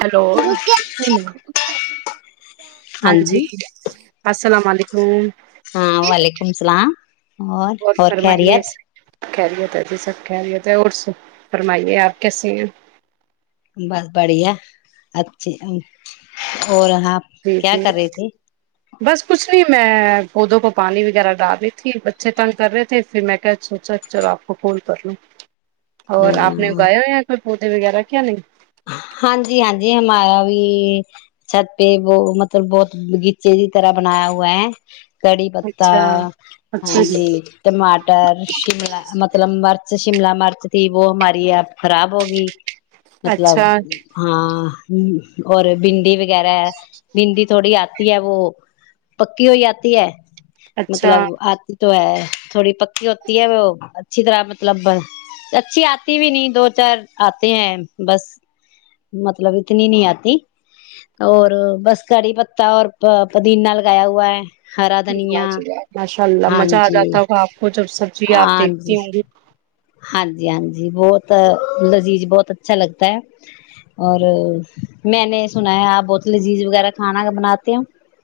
hello ہاں جی السلام علیکم ہاں وعلیکم اسلام اور اور فرمائیے خیریت سب خیریت ہے جی سب خریت ہے اور فرمائیے آپ کیسیے ہیں بس بڑھیا اچھی اور آپ جی کیا جی کر رہے تھے بس کچھ نہیں میں پودوں کو پانی وغیرہ ڈال رہی تھی بچھے تنگ کر رہے تھے پھر میں کہ سوچا چلو آپ کو کوون کر لوں اور آپ نے گایا یا ک پھٹے وغیر کیا نہیں ہاں جی ہاں جی ہمارا بھی چھت پہ ب مطلب بہت بغیچے ج طرح بنایا ہوا ہے کڑی پتتا اچھا ہاں جی ٹماٹر شملہ مطلب مرچ شملہ مرچ تھی وہ ہماری آپ خراب ہوگی مطلب اچھا ہاں ہ اور بھنڈی وغیرہ ہے بھنڈی تھوڑی آتی ہے وہ پکی ہو جاتی ہے اچھا مطلب آتی تو ہے تھوڑی پکی ہوتی ہے وہ اچھی طرح مطلب اچھی آتی بھی نہیں دو چار آتے ہیں بس مطلب اتنی نہیں آتی اور بس کڑی پتا اور پدینہ لگایا ہوا ہے ہرا دھنیا ماشاء اللہ ہاں مزہ آ جی جاتا ہوگا آپ کو جب سبزی آپ ہاں جی دیکھتی ہوں گی ہاں جی ہاں جی بہت لذیذ بہت اچھا لگتا ہے اور میں نے سنا ہے آپ بہت لذیذ وغیرہ کھانا بناتے ہو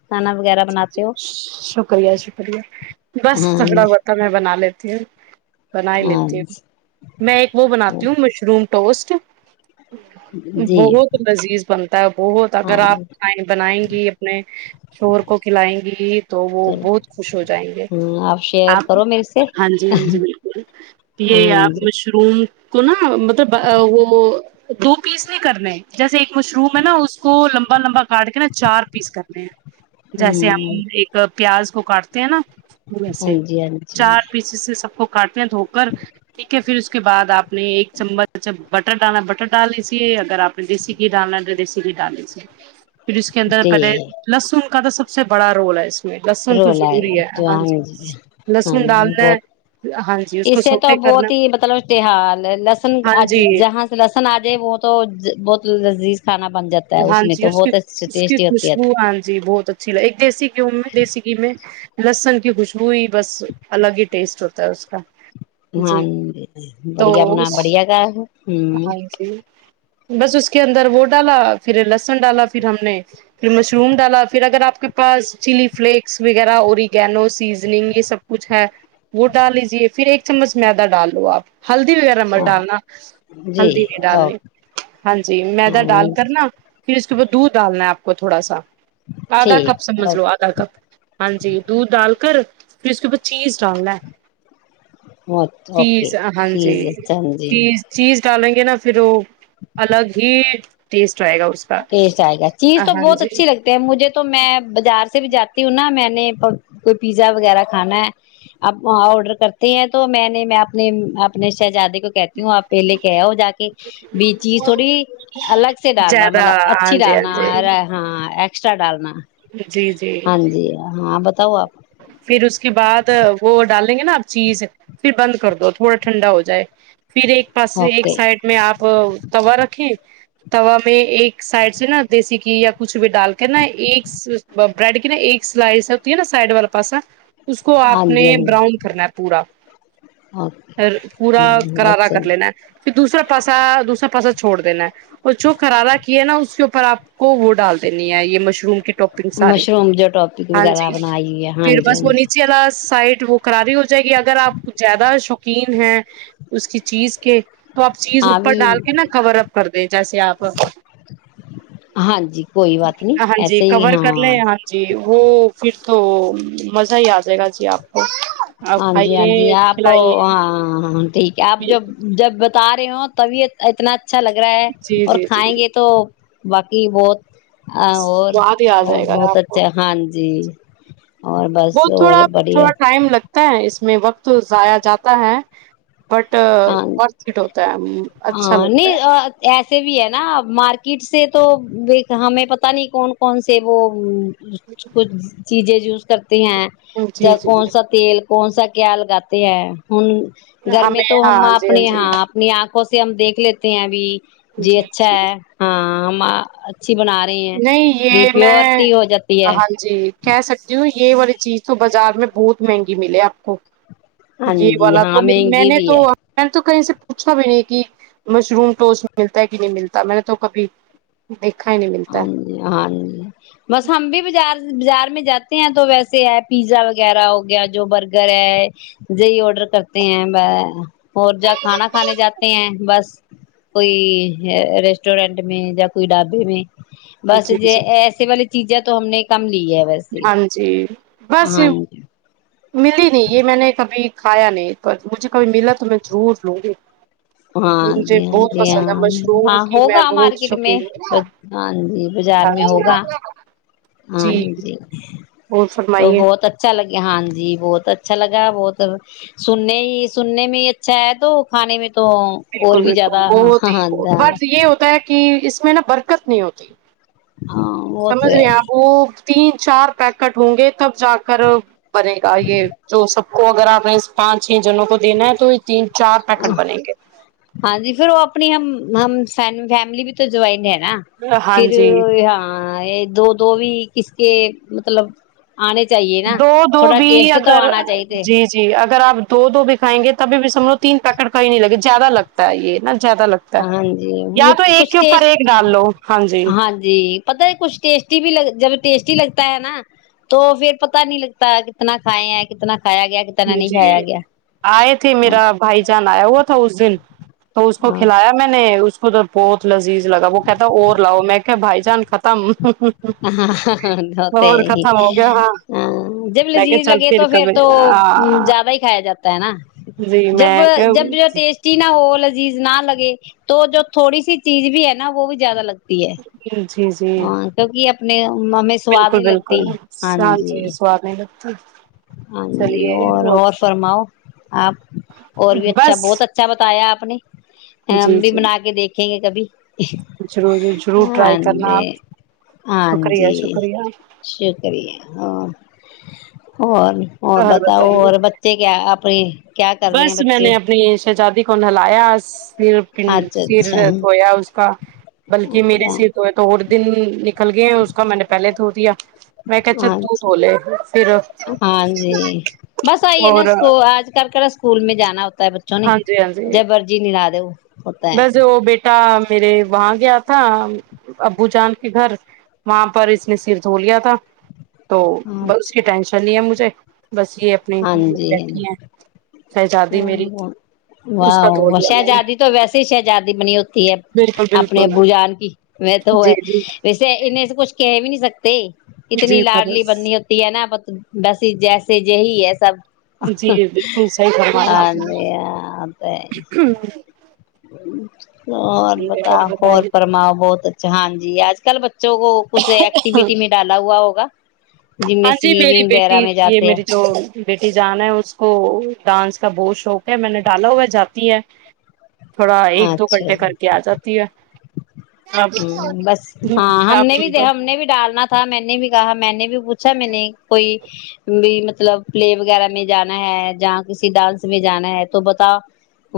کھانا وغیرہ بناتے ہو شکریہ شکریہ بس ہاں جھگڑا ہوتا میں بنا لیتی ہوں بنا ہی ہاں لیتی ہوں میں ایک وہ بناتی ہوں مشروم [unintelligible] ٹوسٹ [unintelligible] جی بہت لذیذ بنتا ہے بہت اگر ہاں آپ جی بنائیں گی اپنے شور کو کو کھلائیں گی تو وہ بہت خوش ہو جائیں گے چلو شیئر آپ کرو میرے سے ہاں جی ہاں جی بالکل یہ ہاں آپ جی مشروم کو نا مطلب وہ دو پیس نہیں کرنے جیسے ایک مشروم ہے نا اس کو لمبا لمبا کاٹ کے نا چار پیس کرنے ہیں جیسے ہ ہم ایک پیاز کو کاٹتے ہیں نا [unintelligible] ہاں سے جی ہاں جی چار پیس سے سب کو کاٹنا دھو کر ٹھیک ہے پھر اس کے بعد آپ نے ایک چمچ بٹر ڈالنا بٹر ڈال لیی اگر آپ نے دیسی گھی ڈالنا ہے تو دیسی گھی ڈال دی پھر اس کے اندر ٹی پہلے لہسن [unintelligible] کا تو سب سے بڑا رول ہے اس میں لسن تو ضروری ہے ہاں جی ہاں لسن جی ڈالنا ہے بہت ہاں ج [unintelligible] اس سے تو بہت ہی مطلب تحال لسن ہاں آج جی جہاں سے لسن آ جائے وہ تو بہت نزدی [unintelligible] ہاں جی اس کی اس کی ٹیسٹی ہوتی ہے خوشبو ہاں جی بہت اچھی لگ ایک دیسی گیہوں میں دیسی گ میں لسن خوشبو ہی بس الگ ہی ٹیسٹ ہوتا ہے اس کا ہاں جی ج تو بڑھیا بنا اس بڑیا گ ہ ہاں جی بس اس کے اندر وہ ڈالا [unintelligible] پھر لہسن ڈالا پھر ہم نے پھر مشروم ڈالا پھر اگر آپ کے پاس چلی فلیکس وغیرہ اوریگینو سیزنگ یہ سب کچھ ہے وہ ڈال لیجے پھر ایک چمچ میدا ڈال لو آپ ہلدی وغیرہ مر ہاں ڈالنا جی ہلدی نہیں ڈالنی اوکے ہاں جی مییدا ڈال کرنا اس کے بع دودھ ڈالنا ہے آپ کو تھوڑا سا آدھا کپ ٹھیک سمجھ لو آدھا کپ ہاں جی دودھ ڈال کر پھر اس کے پ [unintelligible] چیز ڈالنا اوکے اوکے چیز ہاں جی چیز اچھا جی چیز چیز ڈالیں گے نا پھر وہ [unintelligible] الگ ہی [unintelligible] یس [unintelligible] جائے گا [unintelligible] ٹیسٹ آئے گا چیز تو ہاں جی بہت اچھی لگتی ہے مجھے تو میں بازار سے بھی جاتا ہوں نا میں نے کوئی پیزا وغیرہ کھانا ہے اب آڈر کرتے ہیں تو میں نے میں اپنے اپنے شہزادے کہتی ہوں آپ پہلے کہ ہو جا کے بی چیز تھوڑی الگ سے ڈالنا زیادہ مطلب ہاں اچھی جی ہاں جی ڈالناے ہاں [unintelligible] ایکسٹرا ڈالنا [unintelligible] ہاں جی ہاں بتاؤ آپ پھر اس کے بعد وہ ڈالیں گے نا آپ چیز پھر بند کر دو تھوڑا ٹھنڈا ہو جائے پھر ایک پاس ایک اوکے سائڈ میں آپ توا رکھیں توا میں ایک سائڈ سے نا دیسی گھی یا کچھ بھی ڈال کے نا ایک بریڈ کی نا ایک سلائس ہوتی ہے نا سائڈ والا پس [unintelligible] اس کو ہاں آپ نے جی ہاں جی براؤن کرنا ہے پورا اوکے پورا کرارا اچھا کر لینا ہے جی پھر دوسرا پاسا دوسرا پاسا چھوڑ دینا ہے اور جو کرارا کیا ہے نا اس کے اوپر آپ کو وہ ڈال دینی ہے یہ مشہور مشروم جو ٹوپک وغیرہ جی بنائی ہے ہاں پھر جی بس ہاں وہ جی نیچیء ال سائڈ وہ کراری ہو جائے گی اگر آپ زیادہ شوقین ہیں اس کی چیز کے تو آپ چیز ہاں اوپر بھی ڈال کے نا کور اپ کر دیں جیسے آپ ہاں جی کوئی بات نہیں ہاں جی ایسے ہی کور کر لے ہاں جی وہ پھر تو مزہ ہی آ جائے گا جی آپ کو آپ ہاں جی ہاں جی کھائیے آپ کھلائیے ہاں ہاں ٹھیک کہ آپ جب جب بتا رہے ہو تبھی اتنا اچھا لگ رہا ہے جی اور جی جی کھائیں گے تو باقی بہت ہ اور سواد ہی آ اور جائے گا بہت اچھا ہاں جی [inaudible] بس بت تھوڑا اور بڑھیا تھوڑا ٹائم لگتا ہے اس میں میں وقت ضایا جاتا ہے ہاں بٹورتھ اٹ ہوتا ہے اچھا لگتا ہے ایے بھی ہے نا مارکیٹ سے تو ہمیں پتا نہیں کون کون سے وہ کچھ چیزیں یوز کرتے ہیں ہے جی جب جی کون سا تیل کون سا کیا لگاتے ہیں ہن گر میں ہمیں تو ہم ہاں جی اپنی جی ہاں اپنی آنکھ آنکھوں سے ہم دیک لیتے ہیں ابھی جی اچھا ہے ہاں میں نہیں یہ میں ہو جاتی ہے ہاں جی کہہ سکتی ہوں یہ والی چیز تو بازار میں بہت مہنگی ملے آپ کو ہاں جی والا ہاں تو میں مہنگی نے بھی تو ہے [unintelligible] تو کہیں سے پوچھا بھی نہیں کہ مشروم توٹ اس ملتا ہے کہ نہیں ملتا میں نے تو کبھی دیکھا ہی نہیں ملتا [unintelligible] ہاں ج ہاں جی بس ہممب بھی بازار [unintelligible] بازار میں جاتے ہیں تو ویسے ہے پیزا وغیرہ ہو گیا جو برگر ہے یہی آڈر کرتے ہیں اور جا کھانا کھانے جاتے ہیں بس کوئی ریسٹورینٹ میں یا کوئی ڈھابے میں ہے بس جی ج جی ایسے والے [unintelligible] چیزیں تو ہم نے کم [unintelligible] ویسے ہاں جی بس ہاں ملی نہیں یہ میں نے کبھی کھایا نہیں پر مجھے کبھی ملا تو میں ضرور لوں گی ہاں مجھے جی ہاں بہت جی پسند ہے ہاں مشروم ہاں کی میں ہوگا بہت مارکیٹ میں شوقین ہوں ہاں جی بازار میں ہوگا [unintelligible] ہاں جی اور تو فرمائیے بہت اچھا لگا [unintelligible] ہاں جی بہت اچھا لگا بہت سننے ہی سننے میں ہی اچھا ہے تو کھانے میں تو بالکل اور بھی بالکل زیادہ بہت ہی ہاں بہت ب ہاں یہ ہوتا ہے کہ اس [unintelligible] میں نا برکت نہیں ہوتی وہ تو سمج رہی ہے آپو [unintelligible] تین چار پیکٹ ہوں گے تب جا کر بنے گا یہ جو سب [unintelligible] کو اگر آپ نے پانچ چھ جنوں کو دینا ہے تو تین چار ا پیکٹ بنیں گے ہاں جی پھر وہ [unintelligible] اپنی ہم ہم س فیملی بھی تو جوائن ہیں ہاں پھر جی ہاں [unintelligible] ہاں یہ دو دو بھی کس کے مطلب آنے چاہیے نا دو دو تھوڑا بھی ٹیسٹ تو اگر آنا چاہیے جی جی اگر آپ دو بھیکھائیں گے تبھی بھی سم لو تین پیکٹ ک ہی نہیں لگے زیادہ لگتا ہے یہ نا زیادہ لگتا ہے ہاں جی وہ یا تو ایک کچھ کے س اوپر ایک ڈال لو ہاں جی ہاں جی پتا ہے کچھ ٹیسٹی بھی لگ [unintelligible] جب ٹیسٹی لگتا ہے نا تو پھر پتا نہیں لگتا کتنا کھائے ہیں کتنا کھایا گیا کتنا نہیں مجھے کھایا گیا آئے تھے میرا بھائی جان آیا ہوا تھا اس دن تو اس کو ہاں کھلایا میں نے [unintelligible] کدھر بہت لذیذ لگا وہ کہتا اور لاؤ میں کہ بائی جانس ختم ہاںتے اور ہی ختم ہو گیا ہ ہاں جب میں کہ لذیذ چل لگے تو پھر کبھی تو تو ہاں زیادہ ہی کھایا جاتا ہے ہے نا جی جب میں جب جو ٹیسٹی نا وہ [unintelligible] چیز نہ لگے تو جو تھوڑی سی چیز بھی ہے نا وہ بھی زیادہ لگتا ج جی جی [unintelligible] کہ اپنے ہمیں سواد بالکل نہیں لگتی بالکل ہاں جی [unintelligible] سواد نہیں لگتا ہاں جی اور اور چلیے فرماؤ آپ اور بھی اچھا بس بہت اچھا بتایا آپ ا جی امبی جی بنا کے دیکھ [unintelligible] رھیں گے کبھی [unintelligible] ضرور ضرور ہاں ٹرائی کرنا جی آپ ہاں شکریہ جی شکریہ شکریہ ہ اور اور بتاؤ اور بچے کیا [unintelligible] آپری [unintelligible] بس میں نے اپنی [unintelligible] شہزادی کون ہلاایا رن اچھا سر اچھا دھویا اس کا بلکہ میرے سر دھویا تو اور دن نکل گئے ہیں اس کا میں نے پہلے دھو دیا میں کہ چل تو اچھا دھو لے پھر ہاں جی بس آئی ہے ن اور سکول آج [unintelligible] کر کر اسکول میں جانا ہوتا [unintelligible] تا بچوں نہیں ج مرضی نہیں لا د وہ [unintelligible] بس وہ بیٹا [unintelligible] میرے وہاں گیا تھا ابو جان کے گھر وہاں پر اس نے سر دھو لیا تھا تو ب اس کی اچھا ٹینشن نہیں ہے مجھے بس یہ اپنی بیٹھی ہیں شہزادی میری ہ و اس کا دھو لیا وشا میں نے جادی [unintelligible] تو ویس ہی شہ جدہ بنی ہوتی ہے بالکل اپنے بالکل ابو جان کی و تو وہ جی ہے جی ویسے انیں سے کچھ کہ بھی نہیں سکتے [unintelligible] اتنی جی لاڈلی فرض بننی ہوتی ہے نا بس جیسے یہ ہی ہے سب [unintelligible] جی بالکل صحیح ب آے [unintelligible] ہاں [unintelligible] ہ [unintelligible] اور بتا ہو بتائیے پرماؤ بہت ہاں جی اج کل بچ بچوں کو کھ ایکٹیویٹی میں ڈالا ہوا و [unintelligible] ہاں جی میری بیٹی یہ میری جو بیٹی جان ہے اس کو ڈانس کا بہت شوق ہے میں نے ڈالا ہوا جاتی ہے تھوڑا ہیں ایک دو اچھا گھنٹے جی کر کے آ جاتی ہے ہ بس س میں نے بھی کہا میں نے بھی بھی پوچھا میں نے کوئی بھی مطلب پلے وغیرہ میں جانا ہے جہ کسی ڈانس میں جانا ہے تو بتا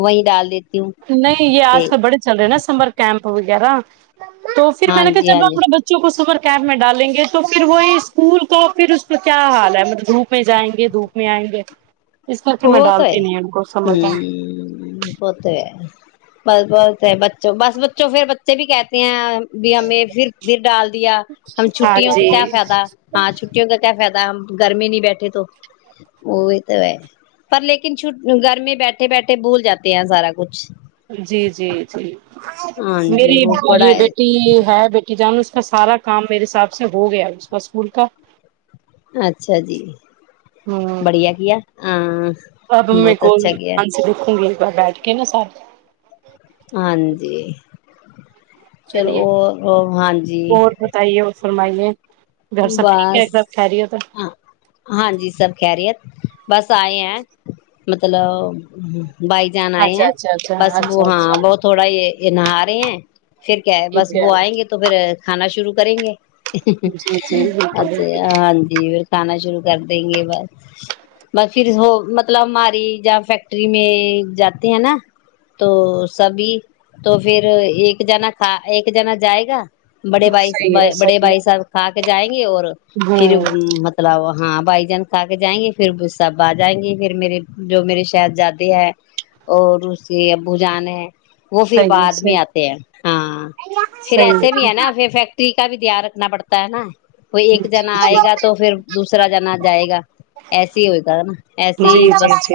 وہیں ڈال دیتی ہوں نہیں یہ آج کل بڑے چل رہے ہیں نا سمر کیمپ یارہ [unintelligible] تو پھر میں ہاں نے کہا جی جب ہاں جی اپنے بچوں کو صبر [unintelligible] کیمپ میں ڈالیں گے تو پھر وہی اسکول کو پھر اس پ کیا حال ہے مطلب دھوپ میں جائیں گے دھوپ میں آئیں گے اس کر کے ہو میں وہ تو ہے ڈالتی نہیں ان کو سمر ہ ہوت ہے بس بس ہے بچوں بس بچوں پھر بچے بھی کہتے ہیں بھی ہمیں پھر پھر ڈال دیا ہم کیمپ ہاں چھٹیوں کا جی کیا فائدہ ہاں چھٹیوں کا کیا فائدہ ہم گرمی نہیں بیٹھے تو وہ بھی تو ہے [unintelligible] پر لیکن چ گھر میں بیٹھے بیٹھے بھول جاتے ہیں سارا کچھ جی جی جی ہاں جی میری وہ پڑھائی بیٹی ہے بیٹی جان اس کا سارا کام میرے حساب سے ہو گیا اس کا اسکول کا اچھا جی ہوں بڑھیا کیا ہے ہاں [unintelligible] اب میر بہت کو اچھا کیا آان سے دیکھوں گے بیٹھ کے نا سار [unintelligible] ہاں جی چلیے چلو اور ہاں جی اور بتائیے اور فرمائیے گھر سب ٹھیک ہے بس ایک دم خیریت ہے ہ ہاں جی سب کہریی ہےت بس آ ہیں مطلب بائی جان آئے اچھا ہیں اچھا اچھا بس وہ اچھا ہاں اچھا وہ تھوڑا یہ یہ نہ آ رہے ہیں [unintelligible] پھر کیا ہے بس وہ آئیں گے تو پھر کھانا شروع [unintelligible] کریں گے [unintelligible] جی جی بالکل اچھے بالکل ہاں جی [unintelligible] کھانا شروع کر دیں گے بس بس پھر ہو مطلب ہماری جہ فیکٹری میں جاتے ہیں نا تو سبھی تو پھر ایک جنا کھا ایک جنا جائے گا [unintelligible] بڑے بائی صحیح ب ہے بڑے صحیح بائی صاب [unintelligible] آ جائے [unintelligible] اور ہے فھر ہوں مطلب [unintelligible] ہاں بھائی جان کھا کے جائیں گے پھر وہ سب آ جائیں گے پھر میرے جو میرے شہزادے ہیں اور اس کے ابو جان ہے [unintelligible] وہ پھر صحیح ہے بعد میں صحیح آتے ہیں ہاں پھر ایسے بھی ہے نا پھر فیکٹری [unintelligible] کا دیاان رکھنا پڑتا [unintelligible] تا ہے نا [unintelligible] کوئی ایک جی جنا جی آئے گا تو پھر دوسرا جنا جائے گا ایس ہی ہوئے گا ہے نا جی ایسی ہی جی بس جی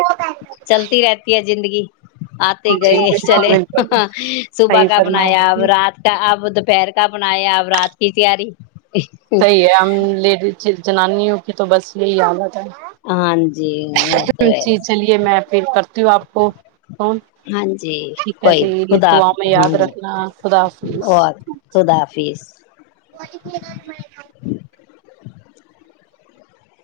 چلتی رہتی ہے زندگی [unintelligible] آتے جی گئے بالکل چلے بالکل صبح صحیح کا فرمایا بنایا اب رات کا اب [unintelligible] پہیر کا بنایا اب رات کی تیاری [unintelligible] صحیح ہے ہم لیڈیز [unintelligible] جنانیوں کی تو بس یہی عدت [unintelligible] ہاں جی وہ تو ہے [unintelligible] جی چلیے میں پھر کر [unintelligible] تی آپ کو کون ہاں جی ٹھیک ہے کوئی جی یہ خدا دعا حافظ، میں ہاں یاد رکھنا خدا حافظ اور [unintelligible] خدا حافظ و پ ل گ میں [unintelligible]